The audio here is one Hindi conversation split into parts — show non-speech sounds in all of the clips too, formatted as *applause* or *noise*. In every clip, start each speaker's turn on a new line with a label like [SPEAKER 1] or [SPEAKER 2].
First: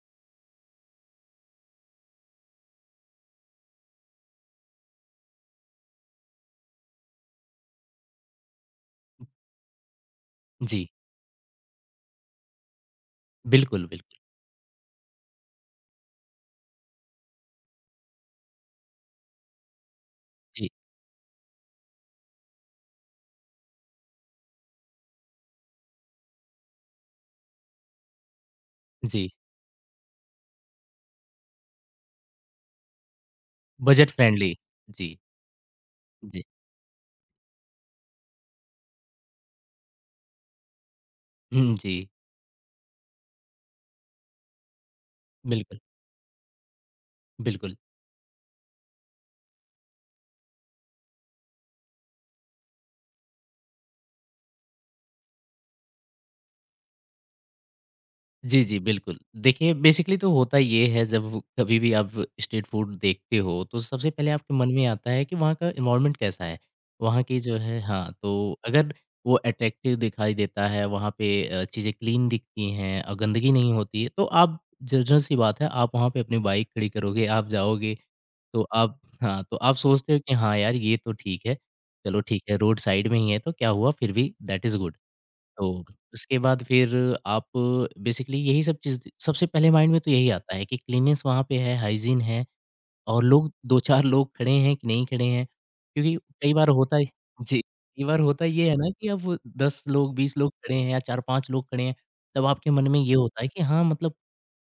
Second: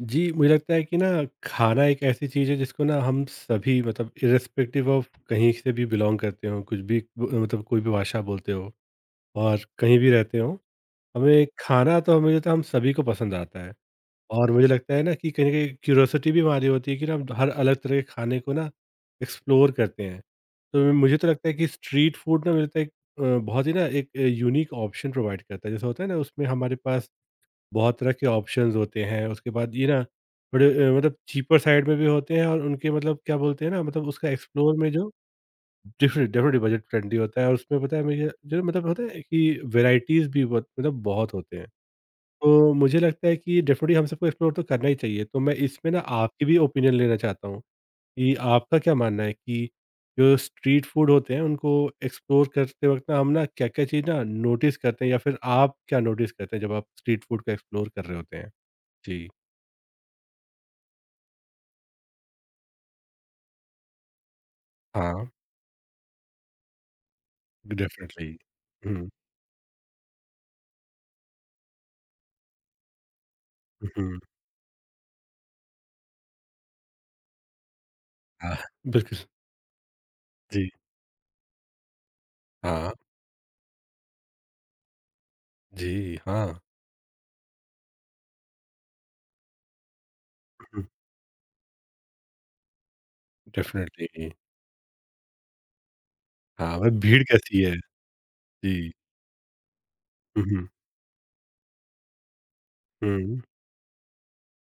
[SPEAKER 1] जी, मुझे लगता है कि ना खाना एक ऐसी चीज़ है जिसको ना हम सभी मतलब इर्रेस्पेक्टिव ऑफ कहीं से भी बिलॉन्ग करते हो, कुछ भी ब मतलब कोई भी भाषा बोलते हो और कहीं भी रहते हो,
[SPEAKER 2] जी,
[SPEAKER 1] हमें खाना तो हमें तो हम सभी को पसंद आता है।
[SPEAKER 2] बिल्कुल, बिल्कुल।
[SPEAKER 1] और मुझे लगता है ना कि कहीं न कहीं क्यूरोसिटी भी हमारी होती है कि ना हम हर अलग तरह के खाने को ना एक्सप्लोर करते हैं।
[SPEAKER 2] जी,
[SPEAKER 1] तो मुझे तो लगता है कि स्ट्रीट फूड ना मुझे लगता है एक बहुत ही ना एक यूनिक ऑप्शन प्रोवाइड करता है। जैसे होता है ना उसमें हमारे पास बहुत तरह के ऑप्शंस होते हैं,
[SPEAKER 2] जी,
[SPEAKER 1] उसके बाद ये ना थोड़े मतलब चीपर साइड में भी होते हैं और उनके मतलब क्या बोलते हैं ना मतलब
[SPEAKER 2] बजट
[SPEAKER 1] उसका
[SPEAKER 2] फ्रेंडली।
[SPEAKER 1] एक्सप्लोर में जो
[SPEAKER 2] जी,
[SPEAKER 1] डिफरेंट
[SPEAKER 2] जी।
[SPEAKER 1] डेफ़िनेटली बजट फ्रेंडली होता है और उसमें पता है मुझे जो मतलब होता है कि वैराइटीज़ भी बहुत होते हैं।
[SPEAKER 2] हुँ, जी,
[SPEAKER 1] तो मुझे लगता है कि डेफ़िनेटली हम सबको एक्सप्लोर तो करना ही चाहिए, तो मैं
[SPEAKER 2] बिल्कुल,
[SPEAKER 1] इसमें ना आपकी भी ओपिनियन लेना चाहता हूँ
[SPEAKER 2] बिल्कुल।
[SPEAKER 1] कि आपका क्या मानना है कि जो स्ट्रीट फूड होते हैं उनको एक्सप्लोर करते वक़्त ना हम ना क्या-क्या चीज़ ना नोटिस करते हैं या फिर आप क्या नोटिस करते हैं जब आप स्ट्रीट फूड को एक्सप्लोर कर रहे होते हैं?
[SPEAKER 2] जी, जी, बिल्कुल।
[SPEAKER 1] जी।
[SPEAKER 2] देखिए, बेसिकली तो होता ये है, कभी भी आप स्ट्रीट फूड देखते हो, तो सबसे पहले आपके मन में आता है
[SPEAKER 1] हाँ,
[SPEAKER 2] कि वहाँ का एनवायरनमेंट कैसा है? वहाँ की जो है, हाँ,
[SPEAKER 1] डेफ़िनेटली।
[SPEAKER 2] तो अगर
[SPEAKER 1] हुँ,
[SPEAKER 2] वो अट्रैक्टिव दिखाई देता है, वहाँ पे चीज़ें क्लीन दिखती हैं और गंदगी नहीं होती है,
[SPEAKER 1] हुँ।
[SPEAKER 2] तो आप ज़ ज़ाहिर-सी बात है, आप वहाँ पे अपनी बाइक खड़ी करोगे, आप जाओगे।
[SPEAKER 1] हाँ,
[SPEAKER 2] तो आप,
[SPEAKER 1] बिल्कुल।
[SPEAKER 2] हाँ, तो आप सोचते हो कि हाँ
[SPEAKER 1] जी,
[SPEAKER 2] यार, ये तो ठीक है। चलो ठीक है, रोड
[SPEAKER 1] हाँ,
[SPEAKER 2] साइड में ही है तो क्या हुआ, फिर भी दैट इज़ गुड। तो
[SPEAKER 1] जी,
[SPEAKER 2] उसके
[SPEAKER 1] हाँ।
[SPEAKER 2] बाद फिर आप बेसिकली यही सब चीज़, सबसे पहले माइंड में तो यही आता है कि
[SPEAKER 1] हुँ,
[SPEAKER 2] क्लीननेस वहाँ पे है, हाइजीन है और लोग 2-4
[SPEAKER 1] डेफ़िनेटली।
[SPEAKER 2] लोग खड़े हैं कि नहीं खड़े हैं, क्योंकि कई बार
[SPEAKER 1] हाँ,
[SPEAKER 2] होता
[SPEAKER 1] मतलब
[SPEAKER 2] है।
[SPEAKER 1] भीड़
[SPEAKER 2] जी,
[SPEAKER 1] कैसी है?
[SPEAKER 2] कई बार होता ये है ना
[SPEAKER 1] जी।
[SPEAKER 2] कि अब 10 लोग, 20
[SPEAKER 1] हुँ,
[SPEAKER 2] लोग
[SPEAKER 1] हुँ,
[SPEAKER 2] खड़े हैं या 4-5 लोग खड़े हैं, तब आपके मन में ये
[SPEAKER 1] हुँ।
[SPEAKER 2] होता है कि हाँ, मतलब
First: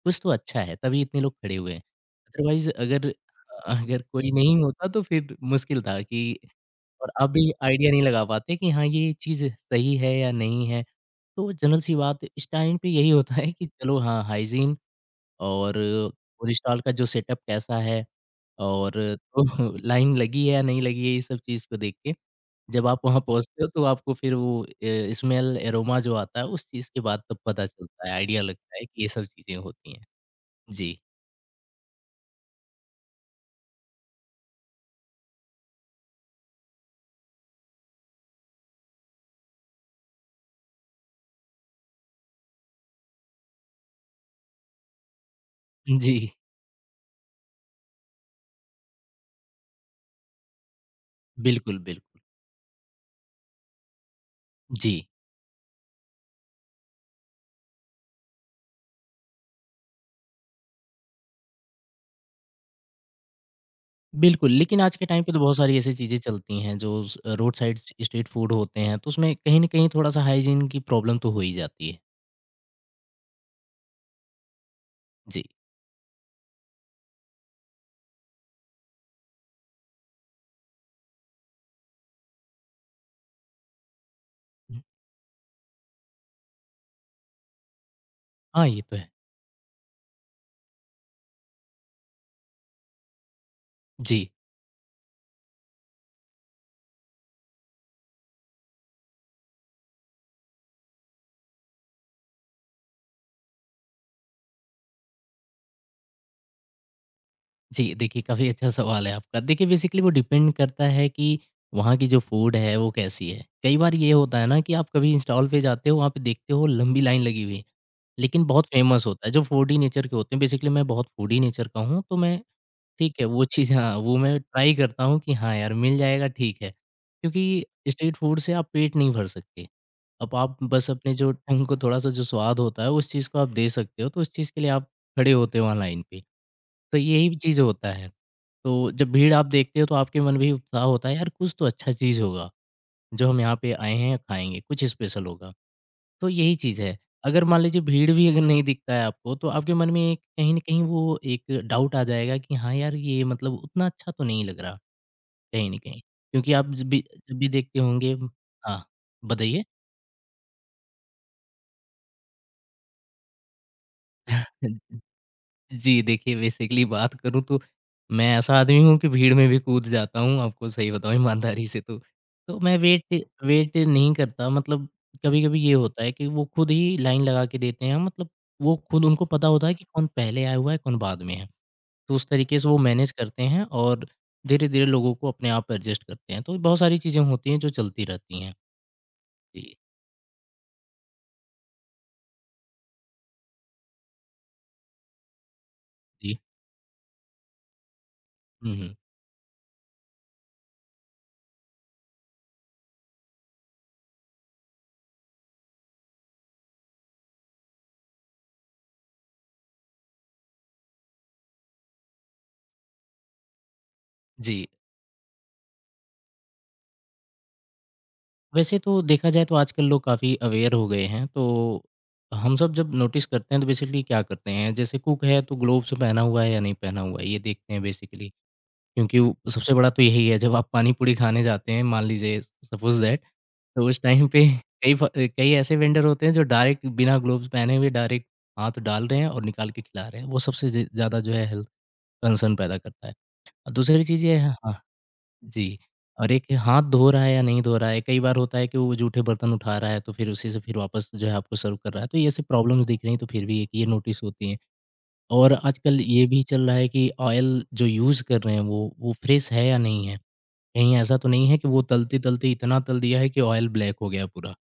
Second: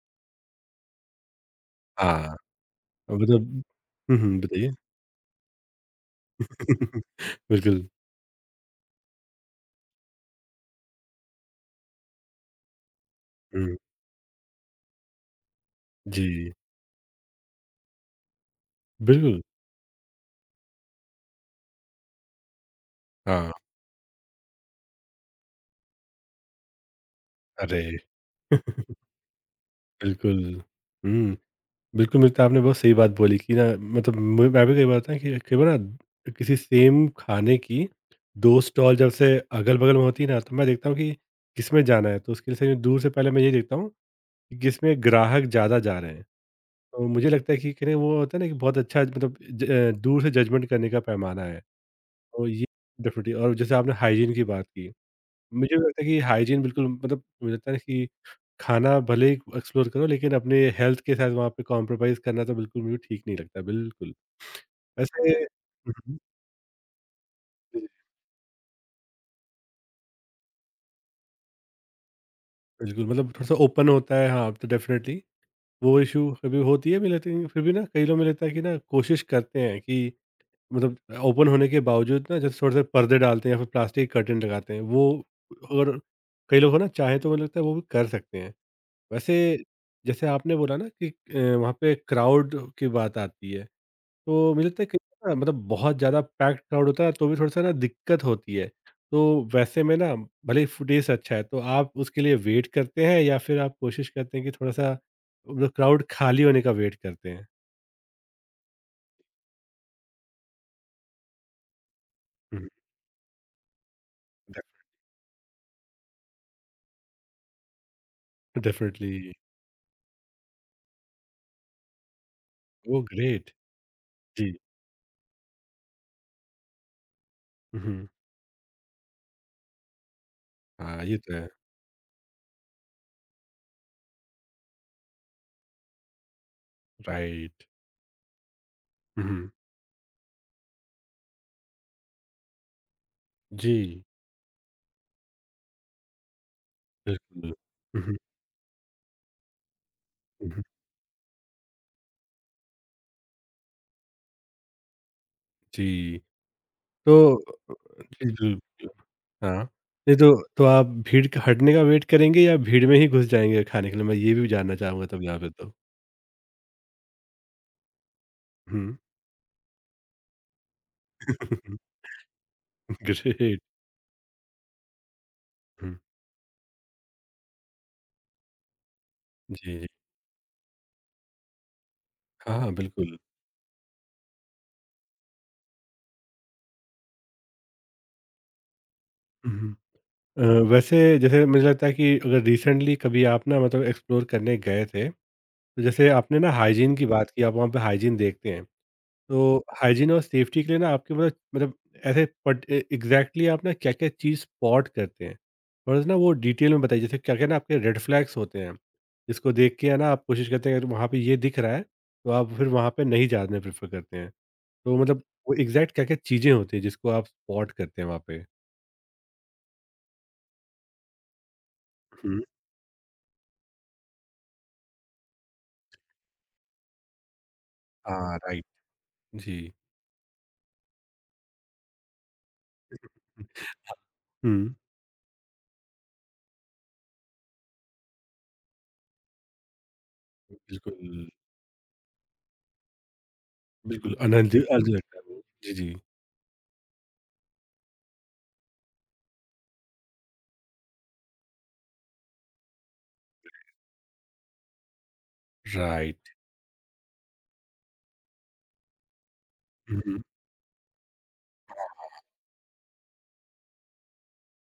[SPEAKER 2] कुछ तो अच्छा है, तभी इतने लोग खड़े हुए हैं।
[SPEAKER 1] हाँ,
[SPEAKER 2] अदरवाइज़ अगर,
[SPEAKER 1] मतलब
[SPEAKER 2] अगर
[SPEAKER 1] हुँ,
[SPEAKER 2] कोई
[SPEAKER 1] हुँ,
[SPEAKER 2] नहीं
[SPEAKER 1] बताइए?
[SPEAKER 2] होता तो फिर मुश्किल था कि,
[SPEAKER 1] *laughs*
[SPEAKER 2] और आप भी
[SPEAKER 1] बिल्कुल।
[SPEAKER 2] आइडिया नहीं लगा पाते कि हाँ, ये चीज़ सही है या नहीं है। तो जनरल सी बात इस टाइम पे यही होता है कि
[SPEAKER 1] हुँ,
[SPEAKER 2] चलो हाँ, हाइजीन और पूरी
[SPEAKER 1] जी,
[SPEAKER 2] स्टॉल का जो सेटअप कैसा है, और
[SPEAKER 1] बिल्कुल।
[SPEAKER 2] तो *laughs* लाइन लगी है या नहीं लगी है, ये सब चीज़ को देख के जब आप वहाँ
[SPEAKER 1] हाँ,
[SPEAKER 2] पहुँचते हो तो आपको फिर वो स्मेल एरोमा जो आता है, उस चीज़ के बाद तब पता
[SPEAKER 1] अरे!
[SPEAKER 2] चलता है, आइडिया लगता है
[SPEAKER 1] *laughs*
[SPEAKER 2] कि ये सब चीज़ें होती हैं।
[SPEAKER 1] बिल्कुल।
[SPEAKER 2] जी।
[SPEAKER 1] हुँ। बिल्कुल, मिलता आपने बहुत सही बात बोली कि ना मतलब मु मैं भी कई बार होता है कि कई बार ना किसी सेम खाने की 2 स्टॉल जब से अगल-बगल में होती है ना, तो मैं देखता हूँ कि किसमें जाना है, तो उसके लिए दूर से पहले मैं ये देखता हूँ कि किसमें ग्राहक ज़्यादा जा रहे
[SPEAKER 2] जी।
[SPEAKER 1] हैं। तो मुझे लगता है कि कहीं वो होता है ना कि बहुत अच्छा मतलब दूर से जजमेंट करने का पैमाना है।
[SPEAKER 2] बिल्कुल, बिल्कुल।
[SPEAKER 1] तो ये डेफिनिटली और जैसे आपने हाइजीन की बात की।
[SPEAKER 2] जी।
[SPEAKER 1] मुझे लगता है कि हाइजीन बिल्कुल मतलब मुझे लगता है ना कि खाना भले ही एक्सप्लोर करो लेकिन अपने हेल्थ के साथ वहाँ पे कॉम्प्रोमाइज़ करना तो बिल्कुल मुझे ठीक नहीं लगता, बिल्कुल।
[SPEAKER 2] बिल्कुल, लेकिन आज के टाइम पे
[SPEAKER 1] वैसे
[SPEAKER 2] तो बहुत सारी ऐसी
[SPEAKER 1] हुँ,
[SPEAKER 2] चीज़ें
[SPEAKER 1] हुँ।
[SPEAKER 2] चलती हैं जो स रोड साइड
[SPEAKER 1] जी,
[SPEAKER 2] स स्ट्रीट फूड होते हैं, तो उसमें कहीं न कहीं थोड़ा-सा हाइजीन की प्रॉब्लम तो हो ही जाती है।
[SPEAKER 1] बिल्कुल मतलब थोड़ा-सा ओपन होता है हाँ, तो डेफ़िनिटली
[SPEAKER 2] जी।
[SPEAKER 1] वो इश्यू कभी होती है मुझे लगता है कि फिर भी ना कई लोग मुझे लगता है कि ना कोशिश करते हैं कि मतलब ओपन होने के बावजूद ना जैसे थोड़े-से पर्दे डालते हैं या फिर प्लास्टिक कर्टेन लगाते हैं,
[SPEAKER 2] हुँ।
[SPEAKER 1] वो और कई लोग हो ना चाहे तो मुझे लगता है वो भी कर सकते हैं।
[SPEAKER 2] हाँ, ये तो है।
[SPEAKER 1] वैसे जैसे आपने बोला ना कि वहाँ पे क्राउड की बात आती है
[SPEAKER 2] जी।
[SPEAKER 1] तो मुझे लगता है कि ना मतलब बहुत ज़्यादा पैक्ड क्राउड होता है तो भी थोड़ा-सा ना दिक्कत होती है। तो वैसे में ना भले ही फुटेज अच्छा है तो आप उसके लिए वेट करते हैं या फिर आप कोशिश करते हैं कि थोड़ा-सा मतलब क्राउड खाली होने का वेट करते हैं?
[SPEAKER 2] जी, देखिए काफ़ी अच्छा सवाल है आपका। देखिए बेसिकली वो डिपेंड करता है कि वहाँ की जो फूड
[SPEAKER 1] हुँ,
[SPEAKER 2] है वो कैसी है। कई बार ये होता है ना कि
[SPEAKER 1] डेफ
[SPEAKER 2] आप कभी स्टॉल पे जाते हो, वहाँ पे देखते हो लंबी लाइन लगी हुई है, लेकिन बहुत फेमस
[SPEAKER 1] डेफ़िनिटली।
[SPEAKER 2] होता है जो फूडी नेचर के होते हैं। बेसिकली मैं बहुत फूडी नेचर का हूँ, तो मैं
[SPEAKER 1] ओह
[SPEAKER 2] ठीक है वो
[SPEAKER 1] ग्रेट!
[SPEAKER 2] चीज़, हाँ, वो मैं
[SPEAKER 1] जी।
[SPEAKER 2] ट्राई करता हूँ कि हाँ यार मिल जाएगा, ठीक है। क्योंकि
[SPEAKER 1] हुँ, हुँ।
[SPEAKER 2] स्ट्रीट फूड से आप पेट नहीं भर सकते। अब आप बस
[SPEAKER 1] हाँ,
[SPEAKER 2] अपने
[SPEAKER 1] ये
[SPEAKER 2] जो
[SPEAKER 1] तो है।
[SPEAKER 2] टंग को थोड़ा-सा जो स्वाद होता है उस चीज़ को आप दे सकते हो, तो उस चीज़ के लिए आप खड़े होते हो वहाँ लाइन पे। तो यही चीज़
[SPEAKER 1] राइट।
[SPEAKER 2] होता है। तो जब
[SPEAKER 1] हुँ,
[SPEAKER 2] भीड़ आप
[SPEAKER 1] हुँ।
[SPEAKER 2] देखते हो तो आपके मन में भी उत्साह होता है यार कुछ तो अच्छा चीज़ होगा, जो हम यहाँ पे आए
[SPEAKER 1] जी,
[SPEAKER 2] हैं खाएँगे, कुछ स्पेशल होगा। तो यही चीज़ है। अगर
[SPEAKER 1] बिल्कुल।
[SPEAKER 2] मान लीजिए
[SPEAKER 1] हुँ,
[SPEAKER 2] भीड़
[SPEAKER 1] हुँ,
[SPEAKER 2] भी अगर नहीं दिखता है आपको, तो आपके मन में एक
[SPEAKER 1] हुँ,
[SPEAKER 2] कहीं न
[SPEAKER 1] हुँ।
[SPEAKER 2] कहीं वो एक डाउट आ जाएगा कि हाँ यार ये मतलब उतना अच्छा तो नहीं लग रहा, कहीं न कहीं।
[SPEAKER 1] जी।
[SPEAKER 2] क्योंकि आप जब भी
[SPEAKER 1] तो
[SPEAKER 2] जब भी
[SPEAKER 1] अ,
[SPEAKER 2] देखते होंगे,
[SPEAKER 1] जी, जी,
[SPEAKER 2] हाँ,
[SPEAKER 1] जी। हाँ,
[SPEAKER 2] बताइए?
[SPEAKER 1] नहीं तो तो आप भीड़ के हटने का वेट करेंगे या भीड़ में ही घुस जाएँगे खाने के लिए? मैं ये भी जानना
[SPEAKER 2] *laughs*
[SPEAKER 1] चाहूँगा तब यहाँ पे तो।
[SPEAKER 2] जी, देखिए बेसिकली बात करूँ तो मैं ऐसा आदमी
[SPEAKER 1] हुँ।
[SPEAKER 2] हूँ कि भीड़ में भी कूद जाता हूँ, आपको सही बताऊँ ईमानदारी से
[SPEAKER 1] *laughs*
[SPEAKER 2] तो। तो मैं वेट
[SPEAKER 1] ग्रेट।
[SPEAKER 2] वेट नहीं करता, मतलब कभी-कभी ये
[SPEAKER 1] हुँ,
[SPEAKER 2] होता है कि वो खुद ही लाइन लगा के देते हैं, मतलब वो खुद उनको पता होता है
[SPEAKER 1] जी,
[SPEAKER 2] कि
[SPEAKER 1] जी।
[SPEAKER 2] कौन पहले आया हुआ है, कौन बाद में है। तो उस
[SPEAKER 1] हाँ,
[SPEAKER 2] तरीके से
[SPEAKER 1] हाँ,
[SPEAKER 2] वो मैनेज
[SPEAKER 1] बिल्कुल।
[SPEAKER 2] करते हैं और धीरे-धीरे लोगों को अपने आप एडजस्ट करते हैं। तो बहुत सारी चीज़ें होती हैं जो चलती रहती हैं।
[SPEAKER 1] हुँ,
[SPEAKER 2] जी,
[SPEAKER 1] हुँ। अ, वैसे जैसे मुझे लगता है कि अगर रिसेंटली कभी आप ना मतलब एक्सप्लोर करने गए थे, तो जैसे
[SPEAKER 2] जी।
[SPEAKER 1] आपने ना हाइजीन की बात की, आप वहाँ पे हाइजीन देखते हैं।
[SPEAKER 2] हुँ, हुँ।
[SPEAKER 1] तो हाइजीन और सेफ्टी के लिए ना आपके मतलब ऐसे पट एग्जैक्टली आप ना क्या क्या चीज़ स्पॉट करते हैं थोड़ा सा ना वो डिटेल में बताइए जैसे क्या क्या ना आपके रेड फ्लैग्स होते हैं जिसको देख के है ना आप कोशिश करते हैं अगर वहाँ पे ये दिख रहा है तो आप फिर वहाँ पे नहीं जाना प्रेफर करते हैं
[SPEAKER 2] जी।
[SPEAKER 1] तो मतलब वो एग्जैक्ट क्या क्या चीज़ें होती हैं जिसको आप स्पॉट करते हैं वहाँ पे
[SPEAKER 2] वैसे तो देखा जाए तो आजकल लोग काफ़ी अवेयर हो गए हैं, तो
[SPEAKER 1] हम्म,
[SPEAKER 2] हम सब जब नोटिस करते हैं तो बेसिकली क्या करते हैं, जैसे कुक है तो ग्लोव्स पहना हुआ है या नहीं पहना हुआ है, ये देखते हैं बेसिकली।
[SPEAKER 1] हाँ राइट
[SPEAKER 2] क्योंकि वो
[SPEAKER 1] जी
[SPEAKER 2] सबसे बड़ा तो यही है, जब आप पानी-पूरी खाने जाते हैं मान लीजिए सपोज़ दैट, तो उस टाइम पे
[SPEAKER 1] हम्म
[SPEAKER 2] कई ऐसे वेंडर होते हैं जो डायरेक्ट बिना ग्लोव्स पहने हुए डायरेक्ट हाथ डाल रहे हैं और निकाल के खिला रहे हैं। वो सबसे ज
[SPEAKER 1] बिल्कुल
[SPEAKER 2] ज़्यादा जो है हेल्थ कंसर्न पैदा करता है। और दूसरी
[SPEAKER 1] बिल्कुल
[SPEAKER 2] चीज़
[SPEAKER 1] आनंद
[SPEAKER 2] ये है,
[SPEAKER 1] अनहेल्दी
[SPEAKER 2] हाँ।
[SPEAKER 1] अनहेल्दी लगता है वो जी
[SPEAKER 2] जी,
[SPEAKER 1] जी
[SPEAKER 2] और एक हाथ धो रहा है या नहीं धो रहा है, कई बार होता है कि वो जूठे बर्तन उठा रहा है, तो फिर उसी से फिर वापस जो है आपको सर्व कर रहा है, तो ये सब प्रॉब्लम्स दिख रही हैं, तो फिर भी एक ये नोटिस होती हैं। और आजकल ये
[SPEAKER 1] राइट
[SPEAKER 2] भी चल रहा है कि ऑयल जो यूज़ कर रहे हैं वो फ्रेश है या नहीं है?
[SPEAKER 1] हम्म,
[SPEAKER 2] कहीं ऐसा तो नहीं है कि वो तलते-तलते इतना तल दिया है कि ऑयल ब्लैक हो गया पूरा,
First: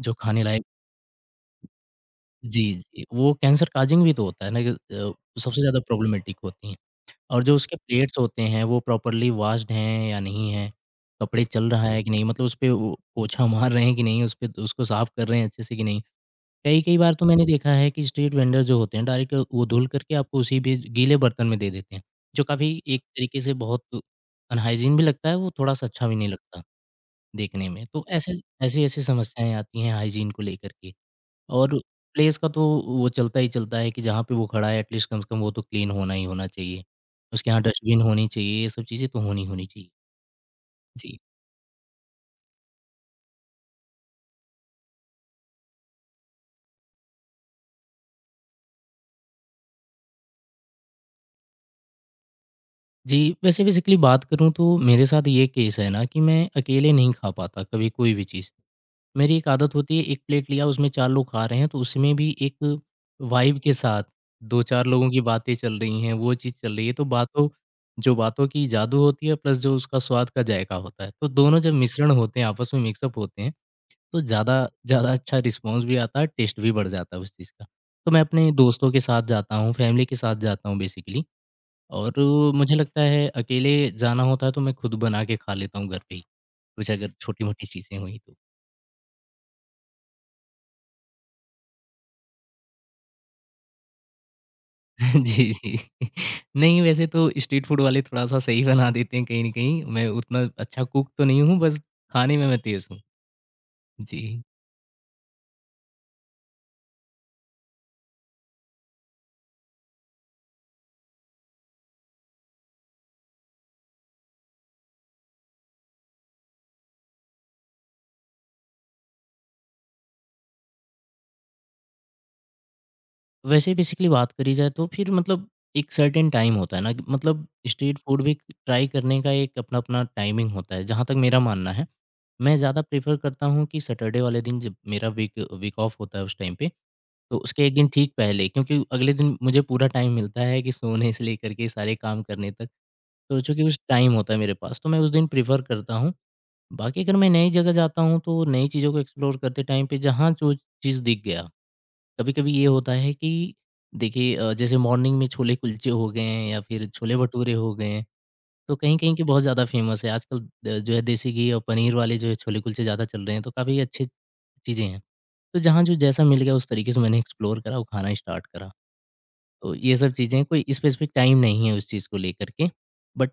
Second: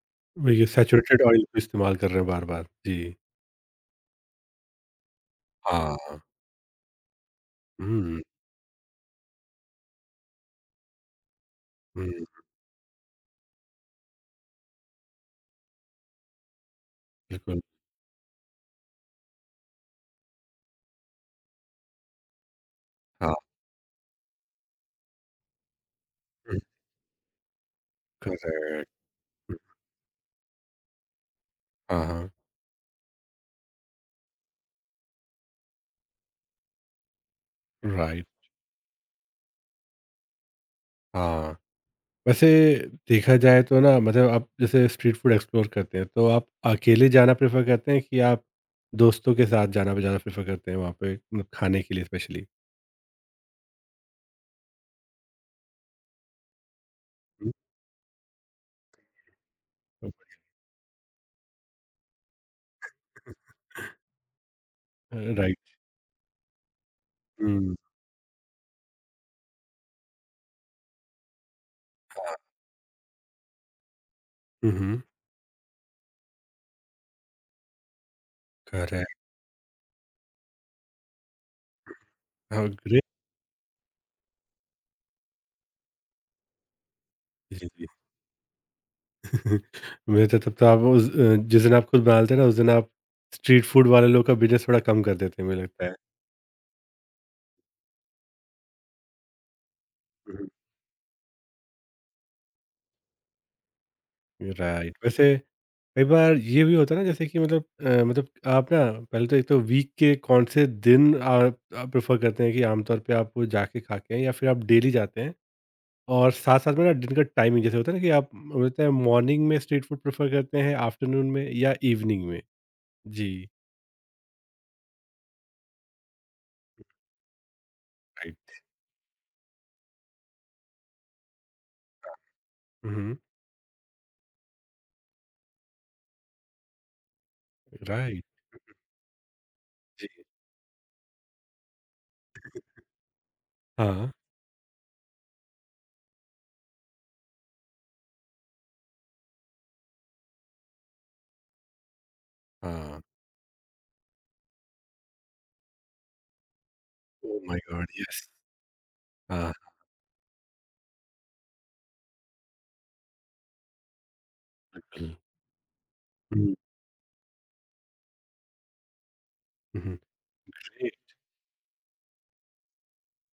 [SPEAKER 2] जो खाने
[SPEAKER 1] वो
[SPEAKER 2] लायक।
[SPEAKER 1] ये सैचुरेटेड ऑयल को इस्तेमाल कर रहे हैं बार
[SPEAKER 2] जी,
[SPEAKER 1] बार जी
[SPEAKER 2] जी, वो कैंसर काज़िंग भी तो होता है ना कि सबसे ज़्यादा
[SPEAKER 1] हाँ,
[SPEAKER 2] प्रॉब्लमैटिक होती हैं। और जो उसके प्लेट्स
[SPEAKER 1] हुँ,
[SPEAKER 2] होते हैं वो प्रॉपरली वॉश्ड हैं या नहीं हैं, कपड़े चल रहा है कि नहीं,
[SPEAKER 1] हुँ,
[SPEAKER 2] मतलब उसपे वो पोछा *laughs* मार रहे हैं कि नहीं, उसपे उसको साफ कर रहे हैं अच्छे से कि नहीं। कई-कई बार तो मैंने
[SPEAKER 1] बिल्कुल।
[SPEAKER 2] देखा है कि स्ट्रीट वेंडर जो होते हैं डायरेक्ट वो धुल करके आपको उसी भी गीले बर्तन में दे देते हैं, जो काफ़ी एक
[SPEAKER 1] हाँ,
[SPEAKER 2] तरीके से बहुत अनहाइजीन भी लगता है, वो थोड़ा-सा अच्छा भी नहीं
[SPEAKER 1] हुँ,
[SPEAKER 2] लगता देखने में। तो ऐसे
[SPEAKER 1] करेक्ट,
[SPEAKER 2] ऐसी-ऐसी समस्याएँ
[SPEAKER 1] हुँ,
[SPEAKER 2] आती हैं हाइजीन को लेकर के। और
[SPEAKER 1] हाँ, हाँ,
[SPEAKER 2] प्लेस का तो वो चलता ही चलता है कि जहाँ पे वो खड़ा है एटलीस्ट कम से कम वो तो क्लीन होना ही होना चाहिए। उसके यहाँ डस्टबिन
[SPEAKER 1] राइट,
[SPEAKER 2] होनी चाहिए, ये सब चीज़ें तो होनी होनी चाहिए। जी।
[SPEAKER 1] हाँ। वैसे देखा जाए तो ना मतलब आप जैसे स्ट्रीट फूड एक्सप्लोर करते हैं, तो आप अकेले जाना प्रेफ़र करते हैं कि आप दोस्तों के साथ जाना ज़्यादा प्रेफ़र करते हैं वहाँ पे मतलब खाने के लिए स्पेशली?
[SPEAKER 2] जी, वैसे बेसिकली बात करूँ तो मेरे साथ ये केस है ना कि मैं अकेले नहीं खा पाता कभी कोई भी चीज़। मेरी एक आदत होती है
[SPEAKER 1] हुँ,
[SPEAKER 2] 1 प्लेट लिया उसमें 4 लोग खा रहे हैं, तो उसमें भी एक वाइब के साथ 2-4 लोगों की बातें
[SPEAKER 1] राइट,
[SPEAKER 2] चल रही हैं, वो चीज़ चल रही है तो बातों
[SPEAKER 1] हुँ,
[SPEAKER 2] जो बातों की जादू होती है, प्लस जो उसका स्वाद का जायका होता है। तो दोनों जब मिश्रण होते हैं, आपस में मिक्स अप होते हैं, तो ज़्यादा
[SPEAKER 1] हुँ, हुँ,
[SPEAKER 2] ज़्यादा अच्छा रिस्पॉन्स भी आता है, टेस्ट भी बढ़ जाता है उस चीज़ का। तो मैं अपने दोस्तों के
[SPEAKER 1] करेक्ट,
[SPEAKER 2] साथ जाता हूँ, फ़ैमिली के साथ जाता हूँ बेसिकली, और
[SPEAKER 1] हाँ,
[SPEAKER 2] मुझे लगता
[SPEAKER 1] ग्रेट,
[SPEAKER 2] है अकेले जाना होता है तो मैं खुद बना के खा लेता हूँ घर पे ही, कुछ अगर छोटी-मोटी
[SPEAKER 1] जी, जी।
[SPEAKER 2] चीज़ें हुई तो।
[SPEAKER 1] *laughs* मुझे तो तब तो आप उस जिस दिन आप खुद बना लेते हैं ना, उस दिन आप स्ट्रीट फूड वाले लोग का बिज़नेस थोड़ा कम कर
[SPEAKER 2] *laughs*
[SPEAKER 1] देते हैं,
[SPEAKER 2] जी,
[SPEAKER 1] मुझे
[SPEAKER 2] जी।
[SPEAKER 1] लगता है।
[SPEAKER 2] नहीं वैसे तो स्ट्रीट फूड वाले थोड़ा-सा सही बना देते हैं कहीं न कहीं, मैं
[SPEAKER 1] हुँ,
[SPEAKER 2] उतना अच्छा कुक तो नहीं हूँ, बस खाने में मैं तेज़ हूँ। जी।
[SPEAKER 1] राइट, वैसे कई बार ये भी होता है ना जैसे कि मतलब मतलब आप ना पहले तो एक तो वीक के कौन से दिन आप प्रेफर करते हैं कि आमतौर पे आप वो जाके खा के हैं या फिर आप डेली जाते हैं और साथ साथ में ना दिन का टाइमिंग जैसे होता है ना कि आप बोलते हैं मॉर्निंग में स्ट्रीट फूड प्रेफर करते हैं आफ्टरनून में या इवनिंग में जी
[SPEAKER 2] वैसे बेसिकली बात करी जाए तो फिर, मतलब एक सर्टेन टाइम होता है ना कि मतलब स्ट्रीट फूड भी
[SPEAKER 1] राइट
[SPEAKER 2] ट्राई करने का एक अपना अपना टाइमिंग होता है, जहाँ तक मेरा मानना है मैं ज़्यादा
[SPEAKER 1] हम्म
[SPEAKER 2] प्रेफर करता हूँ कि सैटरडे वाले दिन जब मेरा वीक वीक ऑफ होता है उस टाइम पे। तो उसके एक दिन ठीक
[SPEAKER 1] राइट
[SPEAKER 2] पहले, क्योंकि अगले दिन मुझे पूरा
[SPEAKER 1] जी
[SPEAKER 2] टाइम मिलता है कि सोने से लेकर के सारे काम करने तक। तो चूंकि उस
[SPEAKER 1] हाँ
[SPEAKER 2] टाइम होता है मेरे पास, तो मैं उस दिन प्रेफर करता हूँ। बाकी अगर मैं नई जगह जाता हूँ तो नई चीज़ों को एक्सप्लोर करते टाइम पे जहाँ जो चीज़ दिख गया, कभी-कभी ये होता
[SPEAKER 1] हाँ
[SPEAKER 2] है कि देखिए, जैसे मॉर्निंग में छोले कुलचे हो गए हैं या फिर छोले
[SPEAKER 1] ओ
[SPEAKER 2] भटूरे
[SPEAKER 1] माय
[SPEAKER 2] हो गए
[SPEAKER 1] गॉड
[SPEAKER 2] हैं,
[SPEAKER 1] यस
[SPEAKER 2] तो कहीं-कहीं के बहुत
[SPEAKER 1] हाँ
[SPEAKER 2] ज़्यादा फ़ेमस है। आजकल जो है देसी घी और पनीर वाले जो है छोले कुलचे ज़्यादा चल रहे हैं, तो काफ़ी अच्छी चीज़ें हैं।
[SPEAKER 1] बिल्कुल
[SPEAKER 2] तो जहाँ जो जैसा मिल
[SPEAKER 1] हम्म
[SPEAKER 2] गया उस तरीके से मैंने एक्सप्लोर करा, वो खाना स्टार्ट करा। तो
[SPEAKER 1] हम्म
[SPEAKER 2] ये सब चीज़ें कोई स्पेसिफ़िक
[SPEAKER 1] ग्रेट
[SPEAKER 2] टाइम नहीं है उस चीज़ को लेकर के, बट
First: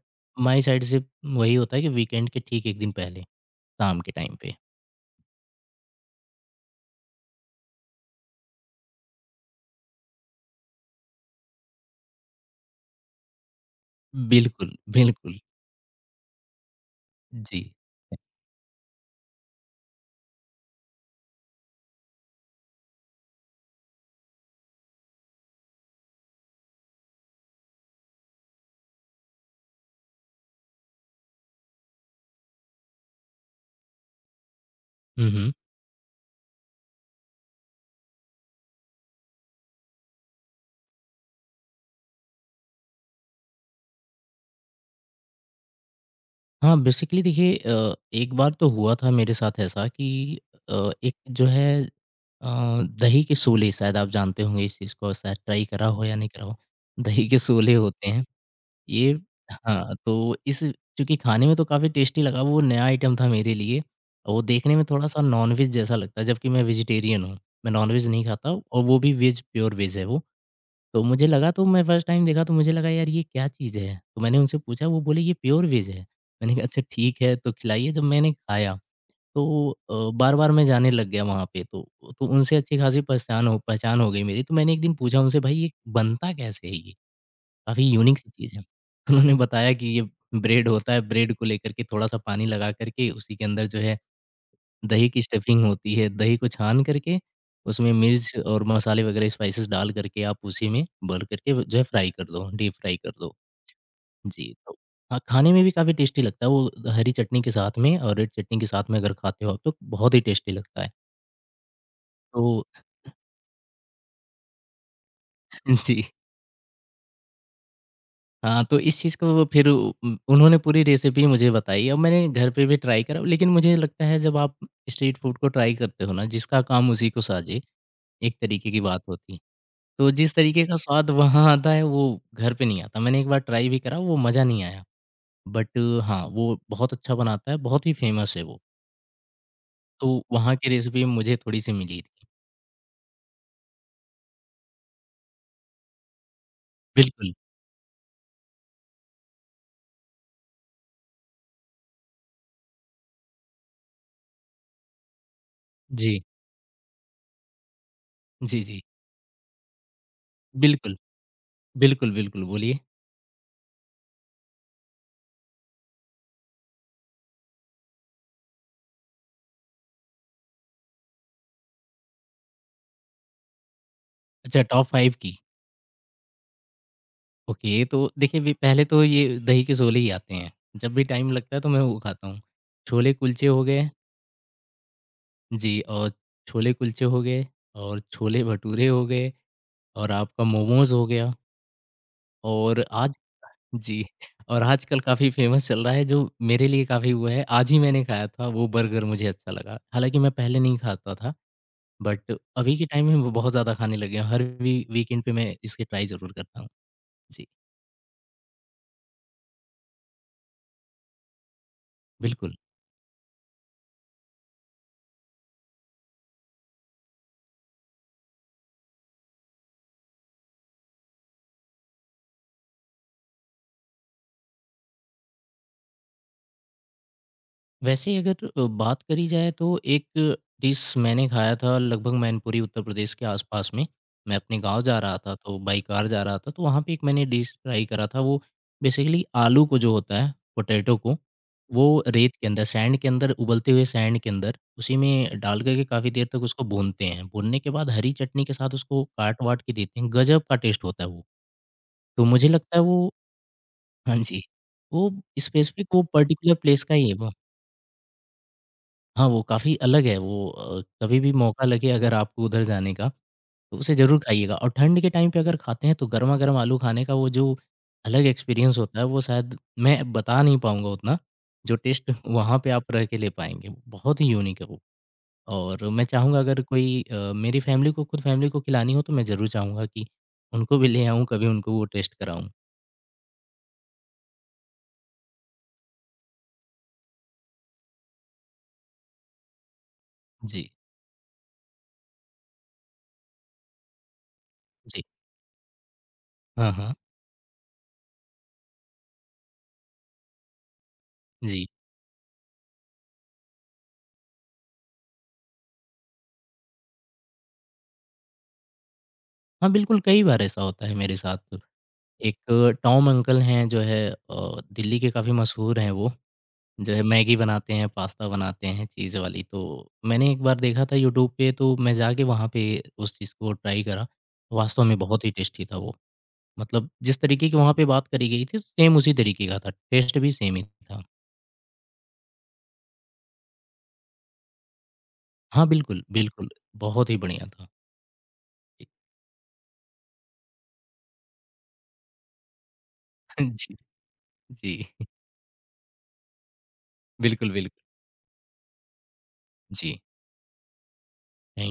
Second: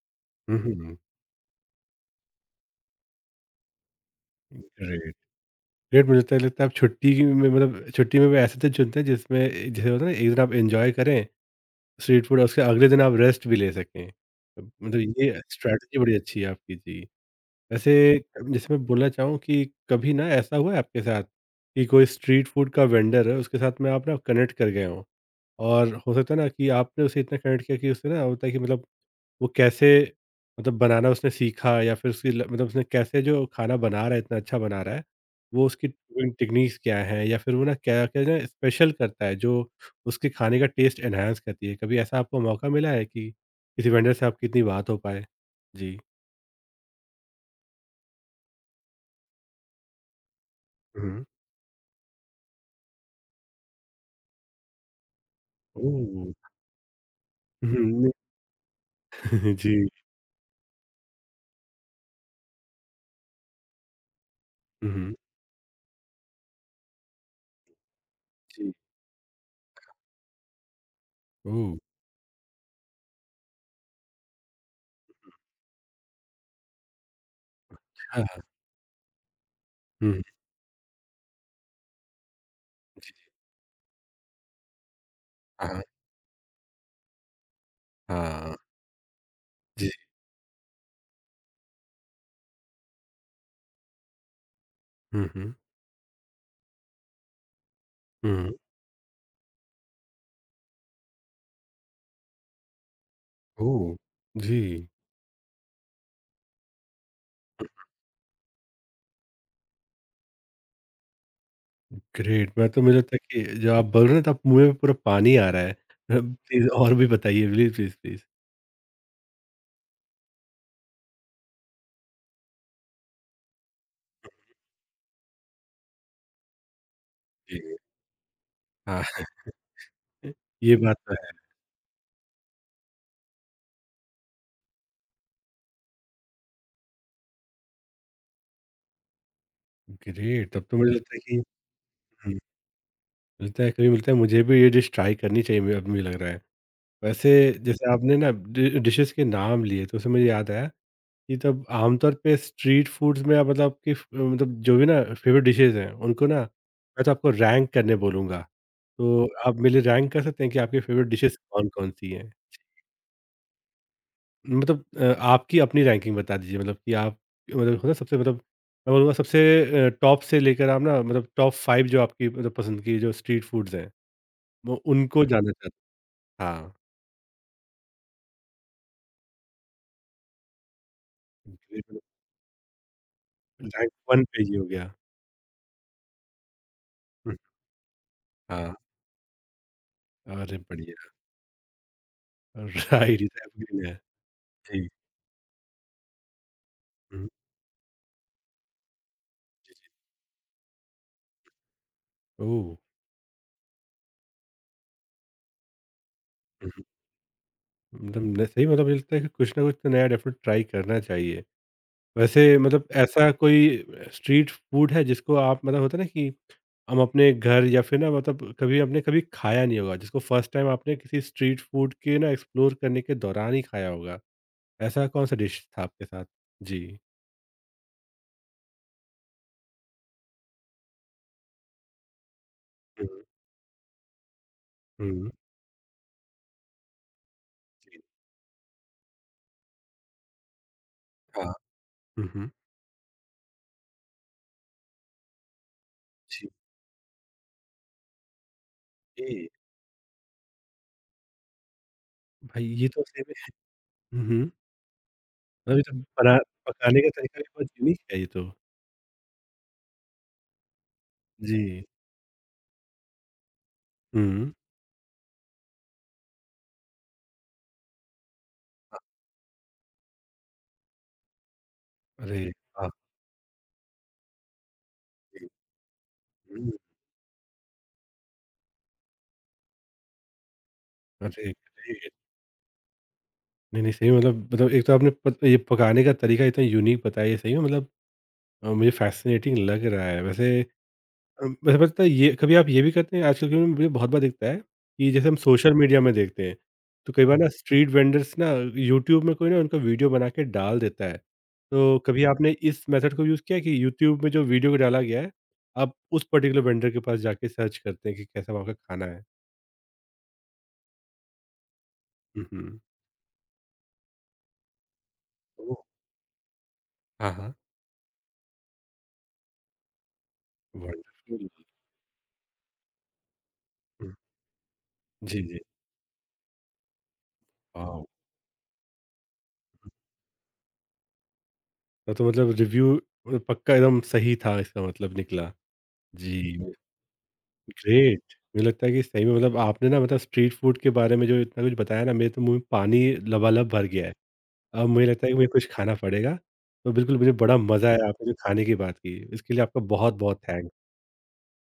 [SPEAKER 2] माय साइड
[SPEAKER 1] हम्म
[SPEAKER 2] से वही होता है कि वीकेंड के ठीक 1 दिन पहले, शाम के टाइम पे।
[SPEAKER 1] great। ग्रेट मुझे लगता है आप छुट्टी की में मतलब छुट्टी में भी ऐसे दिन चुनते हैं जिसमें जैसे होता है ना एक दिन आप एंजॉय करें स्ट्रीट फूड और उसके अगले दिन आप रेस्ट भी ले सकें
[SPEAKER 2] बिल्कुल,
[SPEAKER 1] मतलब
[SPEAKER 2] बिल्कुल।
[SPEAKER 1] ये स्ट्रैटेजी बड़ी अच्छी है आपकी जी
[SPEAKER 2] जी।
[SPEAKER 1] वैसे जैसे मैं बोलना चाहूँ कि कभी ना ऐसा हुआ है आपके साथ कि कोई स्ट्रीट फूड का वेंडर है उसके साथ में आप ना कनेक्ट कर गए हो और हो सकता है ना कि आपने उसे इतना कनेक्ट किया कि उससे ना होता है कि मतलब वो कैसे मतलब बनाना उसने सीखा या फिर उसकी मतलब उसने कैसे जो खाना बना रहा है इतना अच्छा बना रहा है
[SPEAKER 2] हुँ, हुँ।
[SPEAKER 1] वो उसकी टेक्निक्स क्या हैं या फिर वो ना क्या क्या ना स्पेशल करता है जो उसके खाने का टेस्ट एनहांस करती है कभी ऐसा आपको मौका मिला है कि किसी वेंडर से आपकी इतनी बात हो पाए जी
[SPEAKER 2] हाँ, बेसिकली देखिए एक बार तो हुआ था मेरे साथ ऐसा कि एक
[SPEAKER 1] हम्म
[SPEAKER 2] जो है अ, दही के सोले शायद आप जानते होंगे इस चीज़ को, शायद ट्राई करा हो या नहीं करा
[SPEAKER 1] ओह
[SPEAKER 2] हो। दही के सोले होते
[SPEAKER 1] हम्म,
[SPEAKER 2] हैं, ये,
[SPEAKER 1] *laughs* नहीं, जी
[SPEAKER 2] हाँ, तो इस, चूँकि खाने में तो काफ़ी टेस्टी लगा, वो नया आइटम था मेरे लिए। वो देखने में
[SPEAKER 1] हम्म
[SPEAKER 2] थोड़ा-सा नॉन-वेज जैसा लगता है, जबकि मैं वेजिटेरियन हूँ, मैं नॉन-वेज नहीं खाता
[SPEAKER 1] जी
[SPEAKER 2] और वो भी वेज, प्योर वेज है वो। तो मुझे लगा तो
[SPEAKER 1] ओह
[SPEAKER 2] मैं फर्स्ट टाइम देखा तो मुझे लगा यार ये क्या चीज़ है? तो मैंने उनसे पूछा वो बोले ये प्योर वेज है। मैंने कहा अच्छा ठीक है तो खिलाइए जब मैंने
[SPEAKER 1] अच्छा,
[SPEAKER 2] खाया तो
[SPEAKER 1] हम्म
[SPEAKER 2] बार-बार मैं जाने लग गया वहाँ पे तो उनसे अच्छी खासी पहचान हो गई मेरी। तो मैंने एक दिन पूछा उनसे भाई ये
[SPEAKER 1] हाँ
[SPEAKER 2] बनता कैसे है ये? काफ़ी यूनिक सी चीज़
[SPEAKER 1] हाँ
[SPEAKER 2] है। *laughs* उन्होंने बताया कि
[SPEAKER 1] जी
[SPEAKER 2] ये ब्रेड होता है ब्रेड को लेकर के थोड़ा-सा पानी लगा कर के उसी के अंदर जो है दही की
[SPEAKER 1] हम्म
[SPEAKER 2] स्टफिंग होती है, दही को छान करके उसमें मिर्च
[SPEAKER 1] हम्म
[SPEAKER 2] और मसाले वगैरह स्पाइसेस डाल करके आप उसी में भर करके वो जो है फ्राई कर दो, डीप फ्राई कर दो।
[SPEAKER 1] ओह
[SPEAKER 2] जी,
[SPEAKER 1] जी
[SPEAKER 2] तो हाँ, खाने में भी काफ़ी टेस्टी लगता है वो हरी चटनी के साथ में और रेड चटनी के साथ में अगर खाते हो आप तो बहुत ही टेस्टी लगता है।
[SPEAKER 1] ग्रेट!
[SPEAKER 2] तो
[SPEAKER 1] मैं तो मुझे लगता है कि जब आप बोल रहे हैं तो आप मुँह में पूरा पानी आ रहा है।
[SPEAKER 2] *laughs* जी,
[SPEAKER 1] *laughs* अब प्लीज़ और भी बताइए प्लीज़, प्लीज़, प्लीज़।
[SPEAKER 2] हाँ, तो इस चीज़ को वो फिर उन्होंने पूरी रेसिपी मुझे बताई और मैंने घर पे भी ट्राई करा लेकिन मुझे लगता है जब आप स्ट्रीट फूड को ट्राई करते हो ना, जिसका काम उसी को
[SPEAKER 1] जी।
[SPEAKER 2] साझे, एक तरीके की बात
[SPEAKER 1] हाँ।
[SPEAKER 2] होती है। तो जिस तरीके
[SPEAKER 1] ये
[SPEAKER 2] का
[SPEAKER 1] बात
[SPEAKER 2] स्वाद
[SPEAKER 1] तो है।
[SPEAKER 2] वहाँ आता है वो घर पे नहीं आता। मैंने एक बार ट्राई भी करा वो मज़ा नहीं आया। बट हाँ, वो बहुत अच्छा बनाता है, बहुत ही फ़ेमस है वो। तो
[SPEAKER 1] ग्रेट!
[SPEAKER 2] वहाँ
[SPEAKER 1] तब
[SPEAKER 2] की
[SPEAKER 1] तो मुझे
[SPEAKER 2] रेसिपी
[SPEAKER 1] लगता है
[SPEAKER 2] मुझे
[SPEAKER 1] कि
[SPEAKER 2] थोड़ी-सी मिली थी।
[SPEAKER 1] हुँ, मिलता है कभी मिलता है मुझे भी ये डिश ट्राई करनी चाहिए मुझे अब मुझे लग रहा है। वैसे
[SPEAKER 2] बिल्कुल।
[SPEAKER 1] जैसे आपने ना डि डिशेज़ के नाम लिए तो उससे मुझे याद आया कि तब आमतौर पे स्ट्रीट फूड्स में आप मतलब आपकी फ मतलब जो भी ना फेवरेट डिशेज़ हैं
[SPEAKER 2] जी।
[SPEAKER 1] उनको ना मैं तो आपको रैंक करने बोलूँगा।
[SPEAKER 2] जी, जी।
[SPEAKER 1] तो आप मेरे लिए रैंक कर सकते हैं कि आपकी
[SPEAKER 2] बिल्कुल।
[SPEAKER 1] फेवरेट डिशेज़ कौन-कौन सी
[SPEAKER 2] बिल्कुल,
[SPEAKER 1] हैं?
[SPEAKER 2] बिल्कुल बोलिए।
[SPEAKER 1] मतलब आपकी अपनी रैंकिंग बता दीजिए मतलब कि आप मतलब होता है सबसे मतलब मैं बोलूँगा सबसे टॉप से लेकर आप ना मतलब टॉप 5 जो आपकी मतलब पसंद की जो स्ट्रीट फूड्स हैं,
[SPEAKER 2] अच्छा
[SPEAKER 1] वो
[SPEAKER 2] टॉप 5
[SPEAKER 1] उनको
[SPEAKER 2] की।
[SPEAKER 1] जानना चाहते हाँ,
[SPEAKER 2] ओके तो देखिए वे पहले तो ये दही के छोले ही आते हैं। जब भी टाइम
[SPEAKER 1] *laughs*
[SPEAKER 2] लगता है तो मैं
[SPEAKER 1] ग्रेट,
[SPEAKER 2] वो
[SPEAKER 1] मतलब
[SPEAKER 2] खाता हूँ। छोले कुलचे हो गए
[SPEAKER 1] रैंक 1 पे ये हो गया।
[SPEAKER 2] जी और छोले कुलचे हो
[SPEAKER 1] हुँ,
[SPEAKER 2] गए और छोले
[SPEAKER 1] हाँ,
[SPEAKER 2] भटूरे हो गए और आपका
[SPEAKER 1] अरे
[SPEAKER 2] मोमोज़ हो
[SPEAKER 1] बढ़िया!
[SPEAKER 2] गया और आज
[SPEAKER 1] राइट ये तो एवरग्रीन है।
[SPEAKER 2] जी, और
[SPEAKER 1] जी,
[SPEAKER 2] आजकल काफ़ी फ़ेमस चल रहा है जो मेरे लिए काफ़ी वो
[SPEAKER 1] हुँ,
[SPEAKER 2] है, आज ही मैंने खाया था वो बर्गर मुझे अच्छा
[SPEAKER 1] जी,
[SPEAKER 2] लगा।
[SPEAKER 1] जी।
[SPEAKER 2] हालाँकि मैं पहले नहीं खाता था, बट
[SPEAKER 1] ओह!
[SPEAKER 2] अभी के टाइम में वो बहुत ज़्यादा खाने लग गया हूँ। हर वी वीकेंड पे मैं इसकी ट्राई ज़रूर करता हूँ।
[SPEAKER 1] हुँ, हुँ,
[SPEAKER 2] जी,
[SPEAKER 1] मतलब न सही मतलब मुझे लगता है कि कुछ ना कुछ तो नया डेफ़िनेट ट्राई करना चाहिए।
[SPEAKER 2] बिल्कुल।
[SPEAKER 1] वैसे मतलब ऐसा कोई स्ट्रीट फूड है जिसको आप मतलब होता है ना कि हम अपने घर या फिर ना मतलब कभी आपने कभी खाया नहीं होगा जिसको फर्स्ट टाइम आपने किसी स्ट्रीट फूड के ना एक्सप्लोर करने के दौरान ही खाया होगा ऐसा कौन सा डिश था आपके साथ जी
[SPEAKER 2] वैसे ही अगर बात करी जाए तो एक डिश मैंने खाया था लगभग मैनपुरी उत्तर प्रदेश
[SPEAKER 1] हम्म
[SPEAKER 2] के आसपास में। मैं अपने गाँव जा रहा
[SPEAKER 1] हम्म
[SPEAKER 2] था तो बाई कार जा रहा था तो वहाँ पे एक मैंने डिश ट्राई
[SPEAKER 1] जी,
[SPEAKER 2] करा था वो बेसिकली आलू को जो होता है पोटैटो को,
[SPEAKER 1] हाँ
[SPEAKER 2] वो रेत के
[SPEAKER 1] हम्म
[SPEAKER 2] अंदर सैंड के अंदर उबलते हुए सैंड के अंदर उसी में डाल कर के काफ़ी देर तक
[SPEAKER 1] जी
[SPEAKER 2] उसको भूनते हैं। भूनने के बाद हरी चटनी के साथ उसको
[SPEAKER 1] ये
[SPEAKER 2] काट-वाट के देते हैं, गज़ब का टेस्ट होता है वो। तो मुझे
[SPEAKER 1] भाई
[SPEAKER 2] लगता है
[SPEAKER 1] ये तो
[SPEAKER 2] वो
[SPEAKER 1] सही
[SPEAKER 2] हाँ
[SPEAKER 1] में
[SPEAKER 2] जी,
[SPEAKER 1] हम्म
[SPEAKER 2] वो
[SPEAKER 1] मतलब ये
[SPEAKER 2] स्पेसिफ़िक
[SPEAKER 1] तो
[SPEAKER 2] वो
[SPEAKER 1] बना
[SPEAKER 2] पर्टिकुलर प्लेस का
[SPEAKER 1] पकाने
[SPEAKER 2] ही
[SPEAKER 1] का
[SPEAKER 2] है वो।
[SPEAKER 1] तरीका भी बहुत यूनिक है ये तो
[SPEAKER 2] हाँ, वो काफ़ी अलग है वो कभी भी
[SPEAKER 1] जी
[SPEAKER 2] मौका लगे अगर आपको उधर जाने का, तो उसे ज़रूर
[SPEAKER 1] हम्म
[SPEAKER 2] खाइएगा और ठंड के टाइम पे अगर खाते हैं तो गरमा-गरम आलू खाने का वो जो अलग एक्सपीरियंस होता है, वो शायद मैं बता नहीं पाऊँगा उतना, जो टेस्ट
[SPEAKER 1] अरे
[SPEAKER 2] वहाँ पे
[SPEAKER 1] हाँ
[SPEAKER 2] आप रह के ले पाएँगे। बहुत ही यूनिक है वो
[SPEAKER 1] जी,
[SPEAKER 2] और मैं चाहूँगा अगर
[SPEAKER 1] हम्म,
[SPEAKER 2] कोई मेरी फ़ैमिली को खुद फ़ैमिली को खिलानी हो तो मैं ज़रूर चाहूँगा कि उनको भी ले आऊँ, कभी
[SPEAKER 1] अरे
[SPEAKER 2] उनको वो
[SPEAKER 1] अरे
[SPEAKER 2] टेस्ट कराऊँ।
[SPEAKER 1] नहीं, नहीं, सही में मतलब एक तो आपने प ये पकाने का तरीका इतना यूनिक बताया है सही में मतलब मुझे फ़ैसिनेटिंग लग रहा है। वैसे
[SPEAKER 2] जी,
[SPEAKER 1] वैसे पता है ये कभी आप ये भी करते हैं आजकल के मुझे बहुत बार दिखता है
[SPEAKER 2] जी।
[SPEAKER 1] कि जैसे हम सोशल मीडिया में देखते हैं,
[SPEAKER 2] हाँ, हाँ।
[SPEAKER 1] तो कई बार हाँ। ना स्ट्रीट वेंडर्स ना यूट्यूब में कोई ना उनका वीडियो बना के डाल देता है।
[SPEAKER 2] जी।
[SPEAKER 1] तो कभी आपने इस मेथड को यूज़ किया है कि यूट्यूब में जो वीडियो को डाला गया है, आप उस पर्टिकुलर वेंडर के पास जाके सर्च करते हैं कि कैसा वहाँ का खाना है?
[SPEAKER 2] हाँ, बिल्कुल कई बार ऐसा होता है मेरे साथ। एक
[SPEAKER 1] हुँ, हुँ।
[SPEAKER 2] टॉम अंकल हैं जो है दिल्ली के काफ़ी मशहूर
[SPEAKER 1] ओह!
[SPEAKER 2] हैं वो, जो है
[SPEAKER 1] हाँ,
[SPEAKER 2] मैगी
[SPEAKER 1] हाँ।
[SPEAKER 2] बनाते हैं, पास्ता बनाते हैं चीज़ वाली। तो मैंने एक बार देखा था यूट्यूब
[SPEAKER 1] वंडरफुल।
[SPEAKER 2] पे तो मैं जाके वहाँ पे उस चीज़ को ट्राई करा।
[SPEAKER 1] हुँ।
[SPEAKER 2] वास्तव में बहुत ही
[SPEAKER 1] जी, जी।
[SPEAKER 2] टेस्टी था वो। मतलब जिस तरीके की वहाँ पे
[SPEAKER 1] वाओ!
[SPEAKER 2] बात करी गई थी सेम उसी तरीके का था, टेस्ट भी सेम ही था।
[SPEAKER 1] हाँ, तो मतलब रिव्यू पक्का एकदम सही था इसका मतलब निकला।
[SPEAKER 2] हाँ, बिल्कुल, बिल्कुल।
[SPEAKER 1] जी, हुँ।
[SPEAKER 2] बहुत ही बढ़िया था।
[SPEAKER 1] ग्रेट! मुझे
[SPEAKER 2] जी,
[SPEAKER 1] लगता है कि सही में मतलब आपने ना मतलब स्ट्रीट फूड के बारे में जो इतना कुछ बताया ना मेरे तो मुँह में पानी
[SPEAKER 2] *laughs*
[SPEAKER 1] लबालब
[SPEAKER 2] जी,
[SPEAKER 1] भर गया है। अब
[SPEAKER 2] जी।
[SPEAKER 1] मुझे लगता है कि मुझे कुछ खाना पड़ेगा। तो बिल्कुल मुझे
[SPEAKER 2] बिल्कुल,
[SPEAKER 1] बड़ा
[SPEAKER 2] बिल्कुल।
[SPEAKER 1] मज़ा आया आपने जो खाने की बात की। इसके लिए आपका
[SPEAKER 2] जी।
[SPEAKER 1] बहुत-बहुत थैंक्स।